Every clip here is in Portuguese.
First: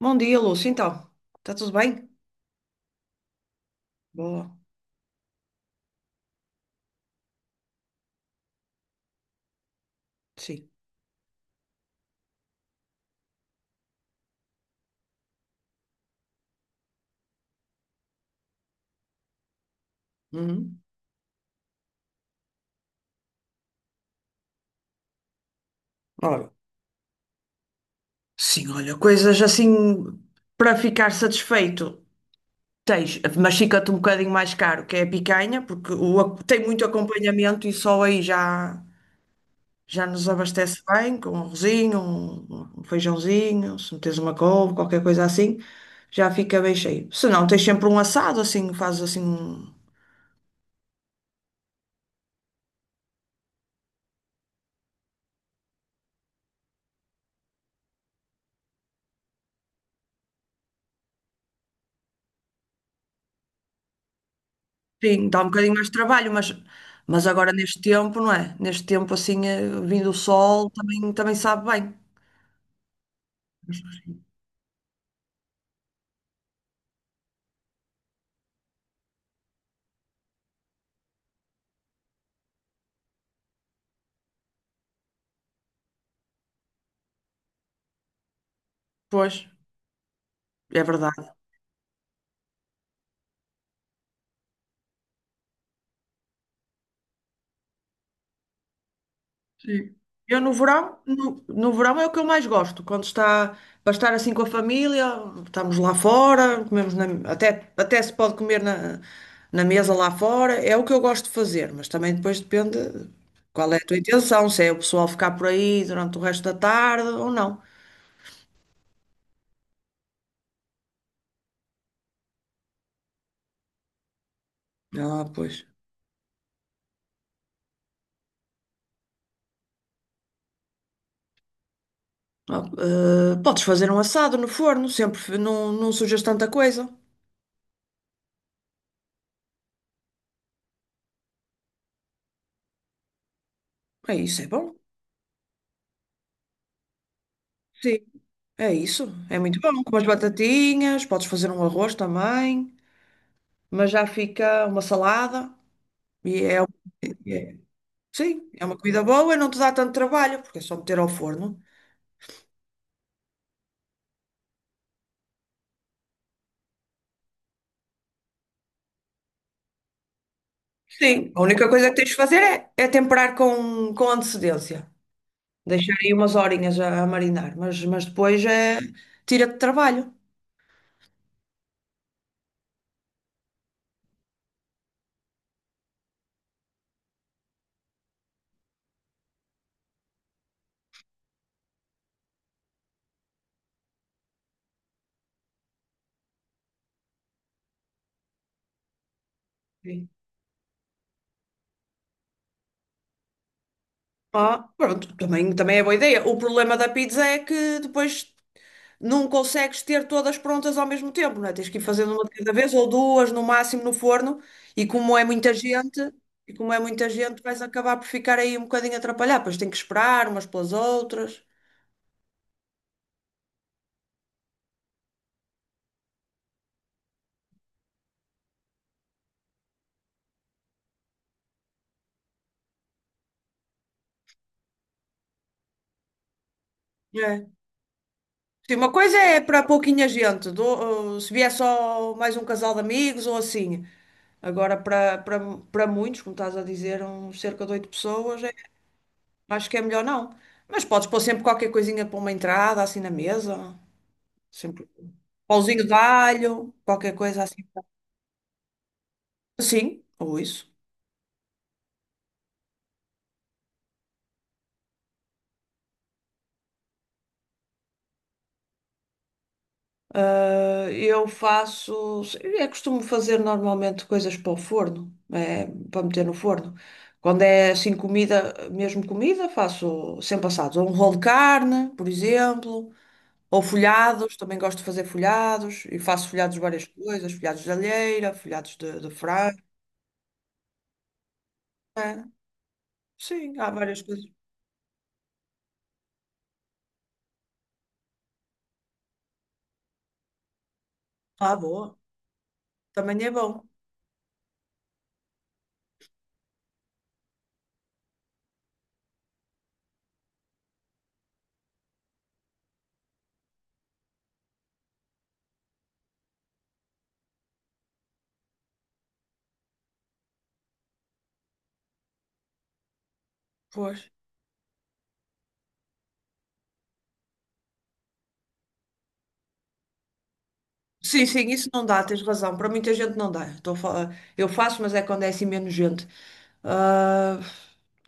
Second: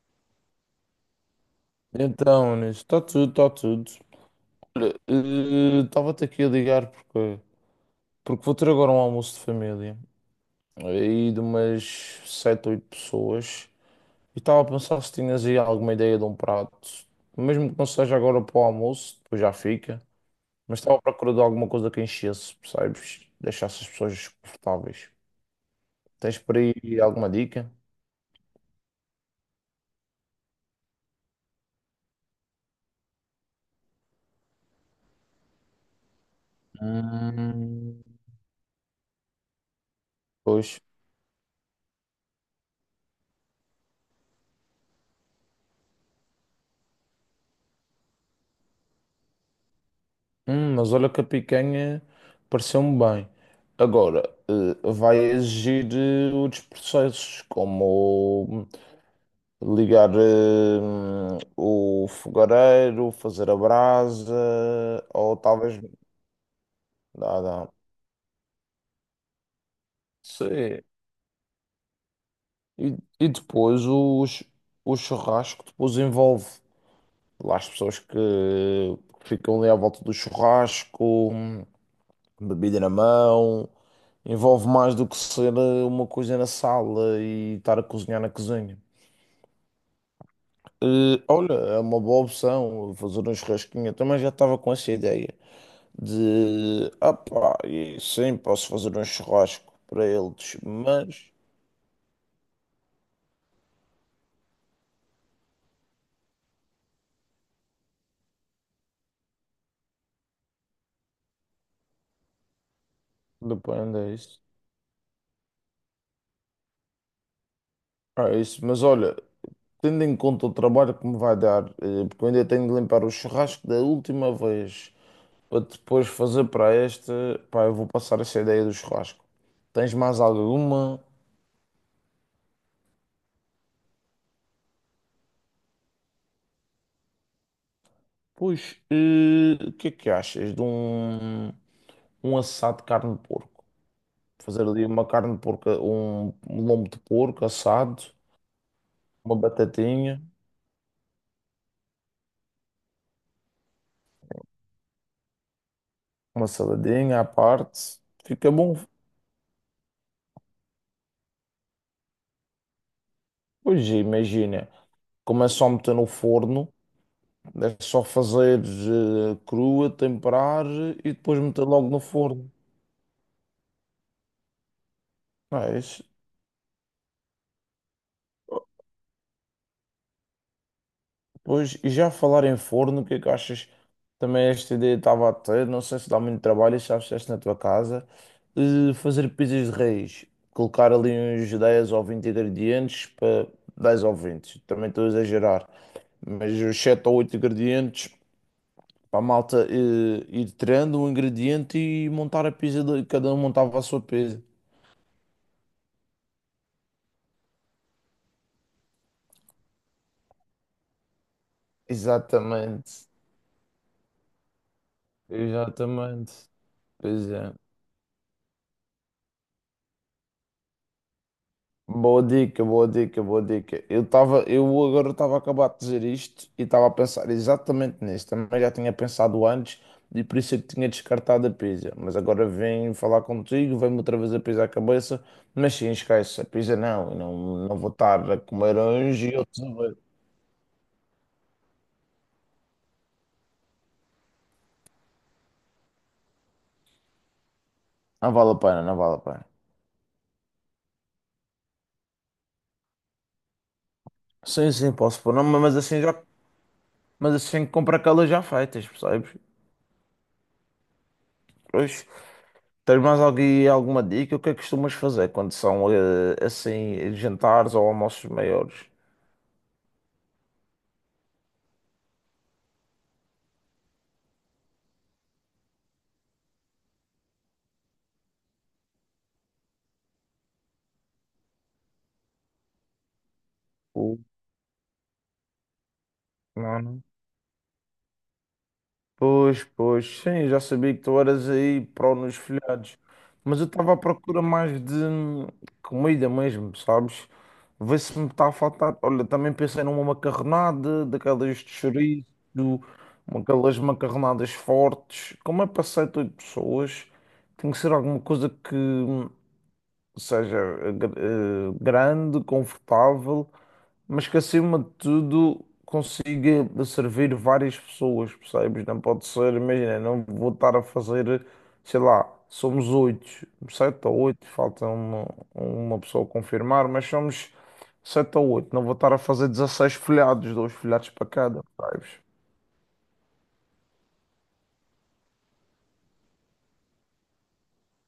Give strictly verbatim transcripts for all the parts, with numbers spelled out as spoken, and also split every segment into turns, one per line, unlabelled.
Bom dia, Lúcia. Então, está tudo bem?
Então, nisso, está tudo, está tudo.
Boa.
Olha, eh, estava-te aqui a ligar porque, porque vou ter agora um almoço de família
Sim.
aí de umas sete oito pessoas e estava a pensar se tinhas aí alguma ideia de um prato, mesmo que não seja agora para o almoço, depois já fica, mas
Uhum.
estava à procura de alguma coisa que enchesse, percebes? Deixasse as pessoas confortáveis. Tens
Ora.
por aí alguma dica?
Sim, olha, coisas assim para ficar satisfeito. Tens, mas fica-te um bocadinho mais caro, que é a picanha, porque o ac- tem muito acompanhamento e
Hum.
só aí já, já nos
Pois.
abastece bem, com um arrozinho, um, um feijãozinho, se meteres uma couve, qualquer coisa assim, já fica bem cheio. Se não, tens sempre um assado, assim, fazes assim. Um.
Hum, mas olha que a picanha pareceu-me bem. Agora, eh, vai exigir eh, outros processos, como ligar eh, o fogareiro, fazer a brasa,
Sim,
ou
dá um bocadinho
talvez.
mais de trabalho, mas, mas
Dá,
agora
dá.
neste tempo, não é? Neste tempo, assim, eh, vindo o sol,
Sim.
também, também sabe bem.
E, e depois os, o churrasco depois envolve lá as pessoas que ficam ali à volta do churrasco. Bebida na mão, envolve mais do que ser eh, uma coisa na sala e estar a cozinhar na cozinha.
Pois, é
Eh,
verdade.
olha, é uma boa opção fazer um churrasquinho. Eu também já estava com essa ideia de, ah pá, e sim, posso fazer um churrasco
Sim.
para
Eu no
eles,
verão,
mas
no, no verão é o que eu mais gosto, quando está para estar assim com a família, estamos lá fora, comemos na- até, até se pode comer na, na mesa lá fora, é o que eu gosto de fazer, mas também depois depende qual é a tua
depende, é isso.
intenção, se é o pessoal ficar por aí durante o resto da tarde ou não.
Ah, é isso, mas olha, tendo em conta o trabalho que me vai dar, eh, porque eu ainda tenho de limpar o churrasco da última vez
Ah,
para
pois.
depois fazer para este, pá, eu vou passar essa ideia do churrasco. Tens mais alguma?
Ah, eh, podes fazer um assado no forno, sempre f- não, não sujas tanta coisa.
Pois, eh, o que é que achas de um, um assado de carne de porco?
É isso, é
Fazer
bom.
ali uma carne de porco, um, um lombo de porco
Sim,
assado,
é isso.
uma
É muito bom. Com umas
batatinha,
batatinhas, podes fazer um arroz também, mas já fica uma salada. E
uma
é,
saladinha à
é-
parte.
sim,
Fica
é
bom.
uma comida boa e não te dá tanto trabalho, porque é só meter ao forno.
Pois, imagina, como é só meter no forno, é só fazer eh, crua, temperar e
Sim,
depois
a
meter
única coisa
logo
que
no
tens de fazer
forno.
é, é temperar com, com antecedência.
Não é
Deixar
isso?
aí umas horinhas a, a marinar, mas, mas depois é tira-te trabalho.
Pois, e já falar em forno, o que é que achas? Também esta ideia estava a ter, não sei se dá muito trabalho, já fizeste na tua casa, eh, fazer pizzas de raiz, colocar ali uns dez ou vinte ingredientes para dez ou vinte também estou a exagerar, mas os sete ou oito ingredientes para a malta eh, ir tirando um ingrediente e montar a pizza, de- cada um montava a sua pizza.
Ah, pronto, também, também é boa ideia. O problema da pizza é que depois não consegues ter todas prontas ao mesmo tempo, não é? Tens que ir fazendo uma de cada vez ou
Exatamente,
duas no máximo no forno, e como é muita gente,
exatamente,
e como é muita
pois
gente,
é.
vais acabar por ficar aí um bocadinho atrapalhado, pois tem que esperar umas pelas outras.
Boa dica, boa dica, boa dica. Eu estava, eu agora estava a acabar de dizer isto e estava a pensar exatamente nisso. Também já tinha pensado antes e por isso é que tinha descartado a pizza. Mas agora vim falar contigo, vem-me outra vez a pizza à cabeça. Mas sim, esquece, a pizza não, eu
É.
não, não vou estar a
Sim,
comer
uma coisa
uns e
é para
outros. A ver.
pouquinha gente, do- uh, se vier só mais um casal de amigos ou assim. Agora, para para- para muitos, como estás a dizer, uns cerca de oito
Não
pessoas.
vale
É.
a pena, não vale a pena.
Acho que é melhor não. Mas podes pôr sempre qualquer coisinha para uma entrada, assim na mesa.
Sim,
Sempre
sim, posso pôr, não, mas
pauzinho de
assim já,
alho, qualquer
mas
coisa assim.
assim compro aquelas já feitas, percebes?
Sim, ou isso.
Pois. Tens mais alguém, alguma dica? O que é que costumas fazer quando são eh, assim jantares ou almoços maiores?
Eh, Eu faço. Eu costumo fazer normalmente coisas para o forno, eh, para meter no forno. Quando é assim comida, mesmo comida, faço sempre assados. Ou um rolo de carne, por exemplo. Ou
Ou-
folhados, também gosto de fazer folhados. E faço folhados de
Não,
várias
não.
coisas: folhados de alheira, folhados de, de frango.
Pois, pois, sim, já sabia que tu eras aí pró
Né?
nos folhados,
Sim,
mas eu
há
estava à
várias coisas.
procura mais de hum, comida mesmo, sabes? Vê se me está a faltar. Olha, também pensei numa macarronada,
Ah,
daquelas de
boa.
chouriço,
Também é
uma-
bom.
aquelas macarronadas fortes. Como é para sete, oito pessoas, tem que ser alguma coisa que hum, ou seja, gr- eh, grande, confortável, mas que acima de tudo consiga servir várias pessoas, percebes? Não pode ser, imagina, não vou estar a fazer, sei lá, somos oito,
Pois.
sete ou oito, falta uma, uma pessoa confirmar, mas somos sete ou oito, não vou estar a fazer dezasseis folhados, dois folhados
Sim,
para
sim,
cada,
isso não dá,
percebes?
tens razão. Para muita gente não dá. Estou a falar- Eu faço, mas é quando é assim menos gente. Ah,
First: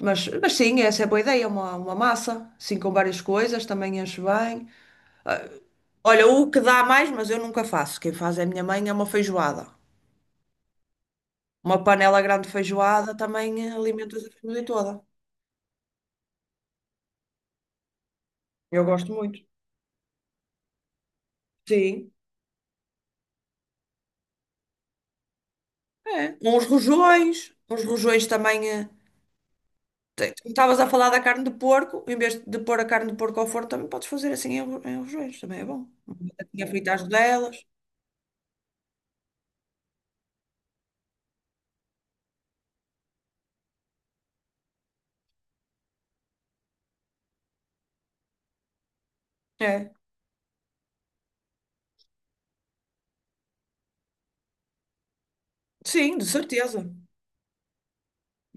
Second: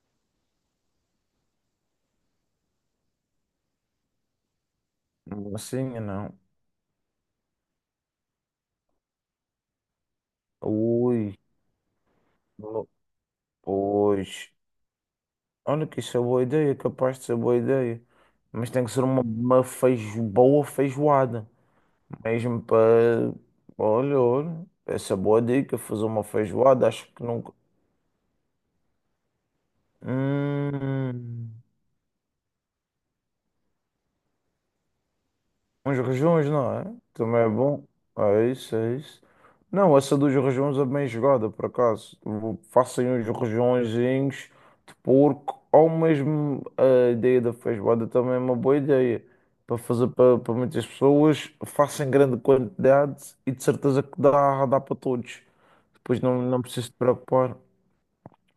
mas, mas sim, essa é boa ideia. Uma, uma massa, assim com várias coisas, também enche bem.
Assim,
Olha,
não.
o que dá mais, mas eu nunca faço. Quem faz é a minha mãe, é uma feijoada.
Ui,
Uma panela grande de feijoada também alimenta a
pois.
família toda.
Olha que isso é boa ideia, é capaz de ser boa ideia. Mas
Eu
tem que ser
gosto
uma,
muito.
uma feijo, boa feijoada.
Sim.
Mesmo para. Olha, olha, essa é boa dica, fazer uma
É. Uns
feijoada, acho que
rojões.
nunca.
Uns rojões também. eh, Te- Tu estavas a falar da carne de
Hum.
porco, em vez de pôr a carne de porco ao forno, também podes fazer assim em, ro- em rojões, também é bom.
Uns
Uma
rejuns,
batatinha
não é?
frita às
Também é
rodelas.
bom. É isso, é isso. Não, essa dos rejuns é bem jogada, por acaso. Vou- Façam uns rejunzinhos de porco, ou mesmo a ideia da feijoada também é uma boa ideia. Para
É,
fazer para, para muitas pessoas, façam grande quantidade e de certeza que dá, dá para todos.
sim,
Depois
de
não, não
certeza,
preciso te preocupar.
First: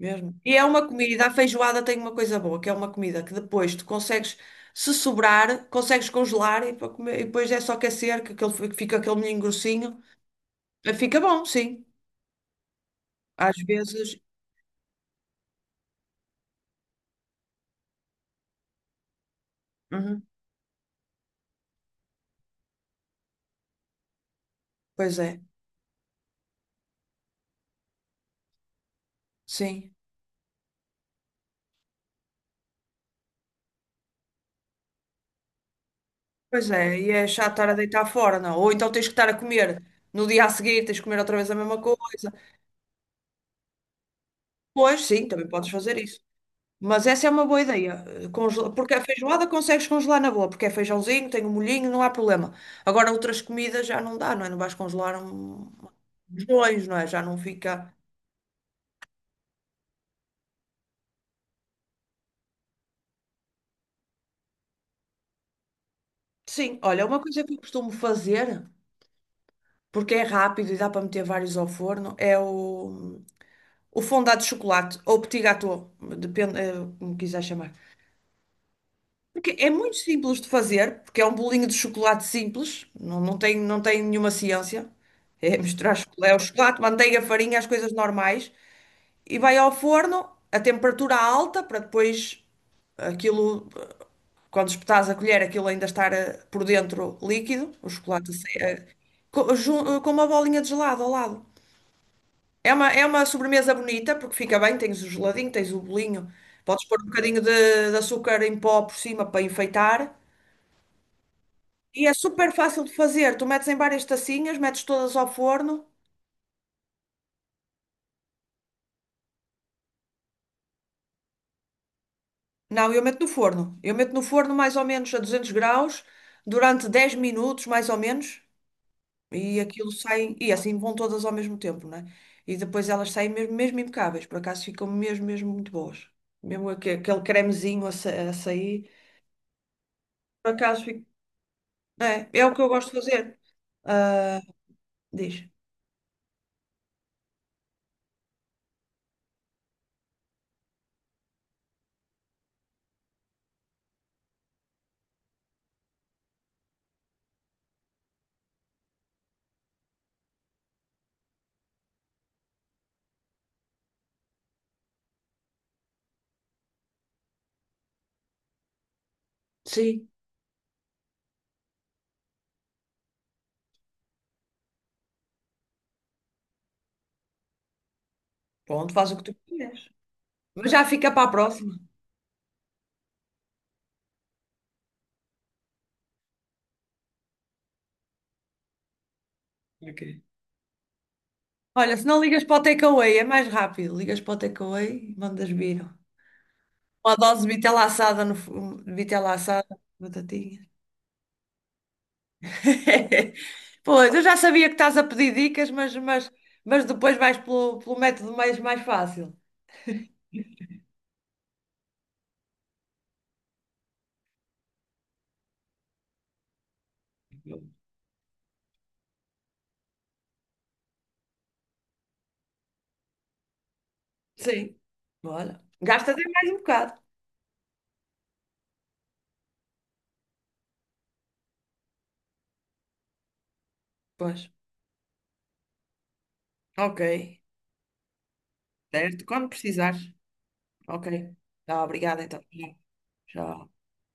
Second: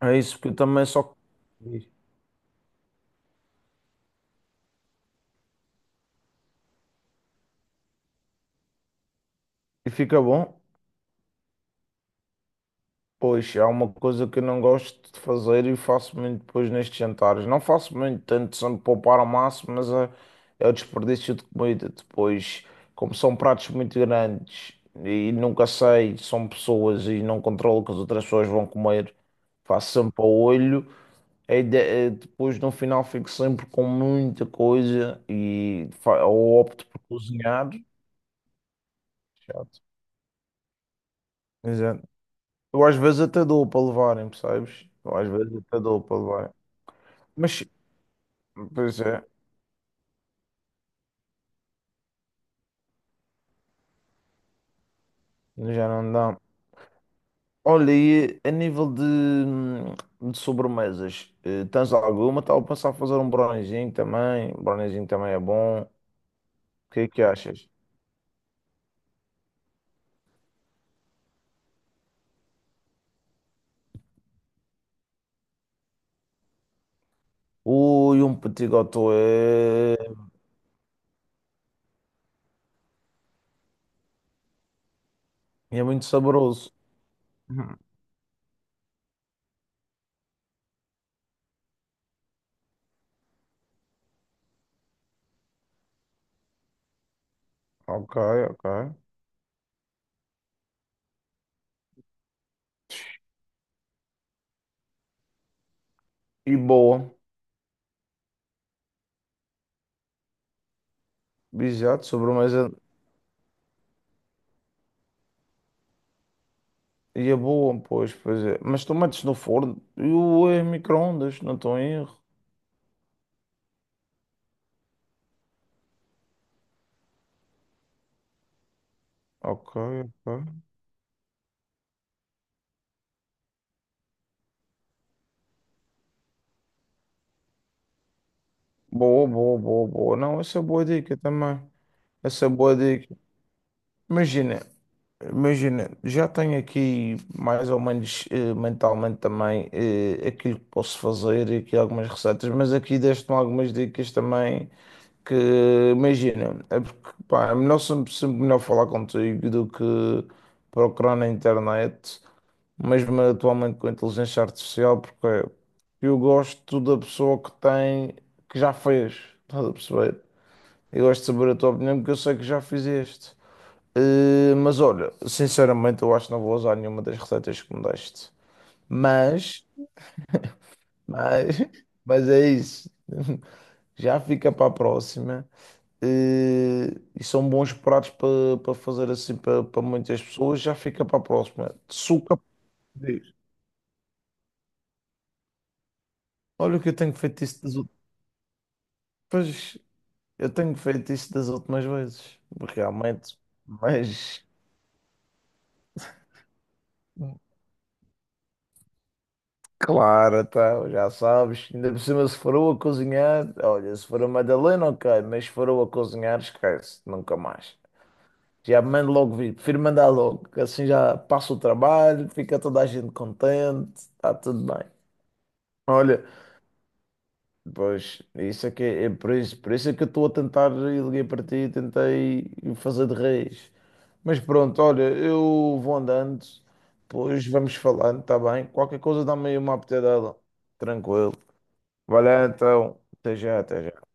É isso, porque
E é
também
uma
só.
comida, a feijoada tem uma coisa boa, que é uma comida que depois tu consegues, se sobrar, consegues congelar e, para comer, e depois é só aquecer, que aquele, fi- fica aquele molhinho
E
grossinho.
fica bom.
Eh, Fica bom, sim. Às
Pois, há uma
vezes,
coisa que eu não gosto de fazer e faço muito depois nestes jantares. Não faço muito, tento sempre poupar ao máximo, mas é,
uhum,
é o desperdício de comida. Depois, como são pratos muito grandes
pois
e
é,
nunca sei, são pessoas e não controlo o que as outras pessoas vão comer, faço
sim.
sempre ao olho. A ide- eh, depois, no final, fico sempre com muita coisa e fa- ou
Pois
opto
é,
por
e é chato estar
cozinhar.
a deitar fora, não? Ou então tens que estar a comer
Chato.
no dia a seguir, tens que comer outra vez a mesma
Exato.
coisa.
Eu às vezes até dou para levarem, percebes?
Pois,
Eu
sim,
às
também
vezes
podes
até
fazer
dou para
isso.
levar.
Mas essa é uma boa
Mas,
ideia. Congela- Porque a
pois é,
feijoada consegues congelar na boa, porque é feijãozinho, tem um molhinho, não há problema. Agora outras comidas já não dá, não é? Não vais congelar um...
já não dá.
uns dois, não é? Já não fica.
Olha, e a nível de, de sobremesas, eh, tens alguma? Estava a pensar em fazer um brownizinho também. Um brownizinho também é bom. O
Sim,
que
olha,
é
uma
que
coisa que eu
achas?
costumo fazer, porque é rápido e dá para meter vários ao forno, é o, o fondant de chocolate ou petit gâteau, depende, eh, como quiser chamar.
Ui, um petit gâteau
Porque é muito
é,
simples de fazer, porque é um bolinho de chocolate simples, não, não tem, não tem nenhuma ciência. É
é
misturar
muito
chocolate, é o
saboroso.
chocolate, manteiga, farinha, as
Uhum.
coisas normais, e vai ao forno a temperatura alta para depois aquilo, eh, quando espetares a colher, aquilo ainda estar eh, por dentro líquido, o
Ok,
chocolate a sair,
ok.
eh, co- jun- eh, com uma bolinha de gelado ao lado. É uma, é uma sobremesa bonita porque fica bem, tens o geladinho, tens o bolinho,
E
podes pôr um
boa.
bocadinho de, de açúcar em pó por cima para enfeitar.
Exato,
E é super
sobremesa.
fácil de fazer. Tu metes em várias tacinhas, metes todas ao forno.
E é boa, pois, pois é. Mas tu metes no forno e o eh, micro-ondas, não estou em erro.
Não, eu meto no forno. Eu meto no forno mais ou menos a 200 graus durante dez minutos, mais ou menos. E
Ok,
aquilo
ok.
sai. E assim vão todas ao mesmo tempo, né? E depois elas saem mesmo, mesmo impecáveis. Por acaso ficam mesmo, mesmo muito boas. Mesmo aque- aquele cremezinho a, sa- a sair.
Boa, boa, boa, boa. Não,
Por
essa é
acaso
boa
fica.
dica também.
É, é
Essa
o que eu
boa
gosto de
dica.
fazer. Ah,
Imagina,
diz.
imagina, já tenho aqui mais ou menos eh, mentalmente também eh, aquilo que posso fazer e aqui algumas receitas, mas aqui deste-me algumas dicas também que imagina, é porque pá, é melhor sempre, sempre melhor falar contigo do que procurar na internet, mesmo atualmente com a inteligência artificial, porque eu gosto da pessoa que tem, que já fez, estás a
Sim.
perceber? Eu gosto de saber a tua opinião porque eu sei que já fizeste. Eh, mas olha, sinceramente, eu acho que não vou usar nenhuma das receitas que me deste.
Pronto, faz o que tu
Mas,
quiseres. Mas já fica para a
mas,
próxima.
mas é isso. Já fica para a próxima. Eh, e são bons pratos para para fazer assim para para
Ok.
muitas pessoas. Já fica para a próxima.
Olha, se não
Suca.
ligas para o takeaway, é mais rápido. Ligas para o takeaway e mandas vir.
Olha o que eu tenho
Uma dose
feito
de
isso das
vitela
últimas.
assada, no, fu- vitela assada,
Pois, eu
batatinha.
tenho feito isso das últimas vezes, realmente.
Pois, eu já
Mas.
sabia que estás a pedir dicas, mas, mas, mas depois vais pelo, pelo método mais, mais fácil.
Claro, então, já sabes. Ainda por cima, se for a cozinhar, olha, se for a Madalena, ok, mas se for a cozinhar, esquece, nunca mais. Já mando logo vir, prefiro mandar logo, que assim já passa o trabalho, fica toda a gente contente, está tudo
Sim.
bem.
Bora. Gasta até
Olha,
mais um bocado.
pois, isso é que é, é por isso, por isso é que eu estou a tentar, e liguei para ti, tentei fazer de reis. Mas
Pois.
pronto, olha, eu vou andando,
Ok.
depois vamos falando, está bem? Qualquer
Certo.
coisa
Quando
dá-me aí uma
precisares.
apetidela,
Ok.
tranquilo.
Tá, obrigada então.
Valeu, então. Até já,
Já.
até já.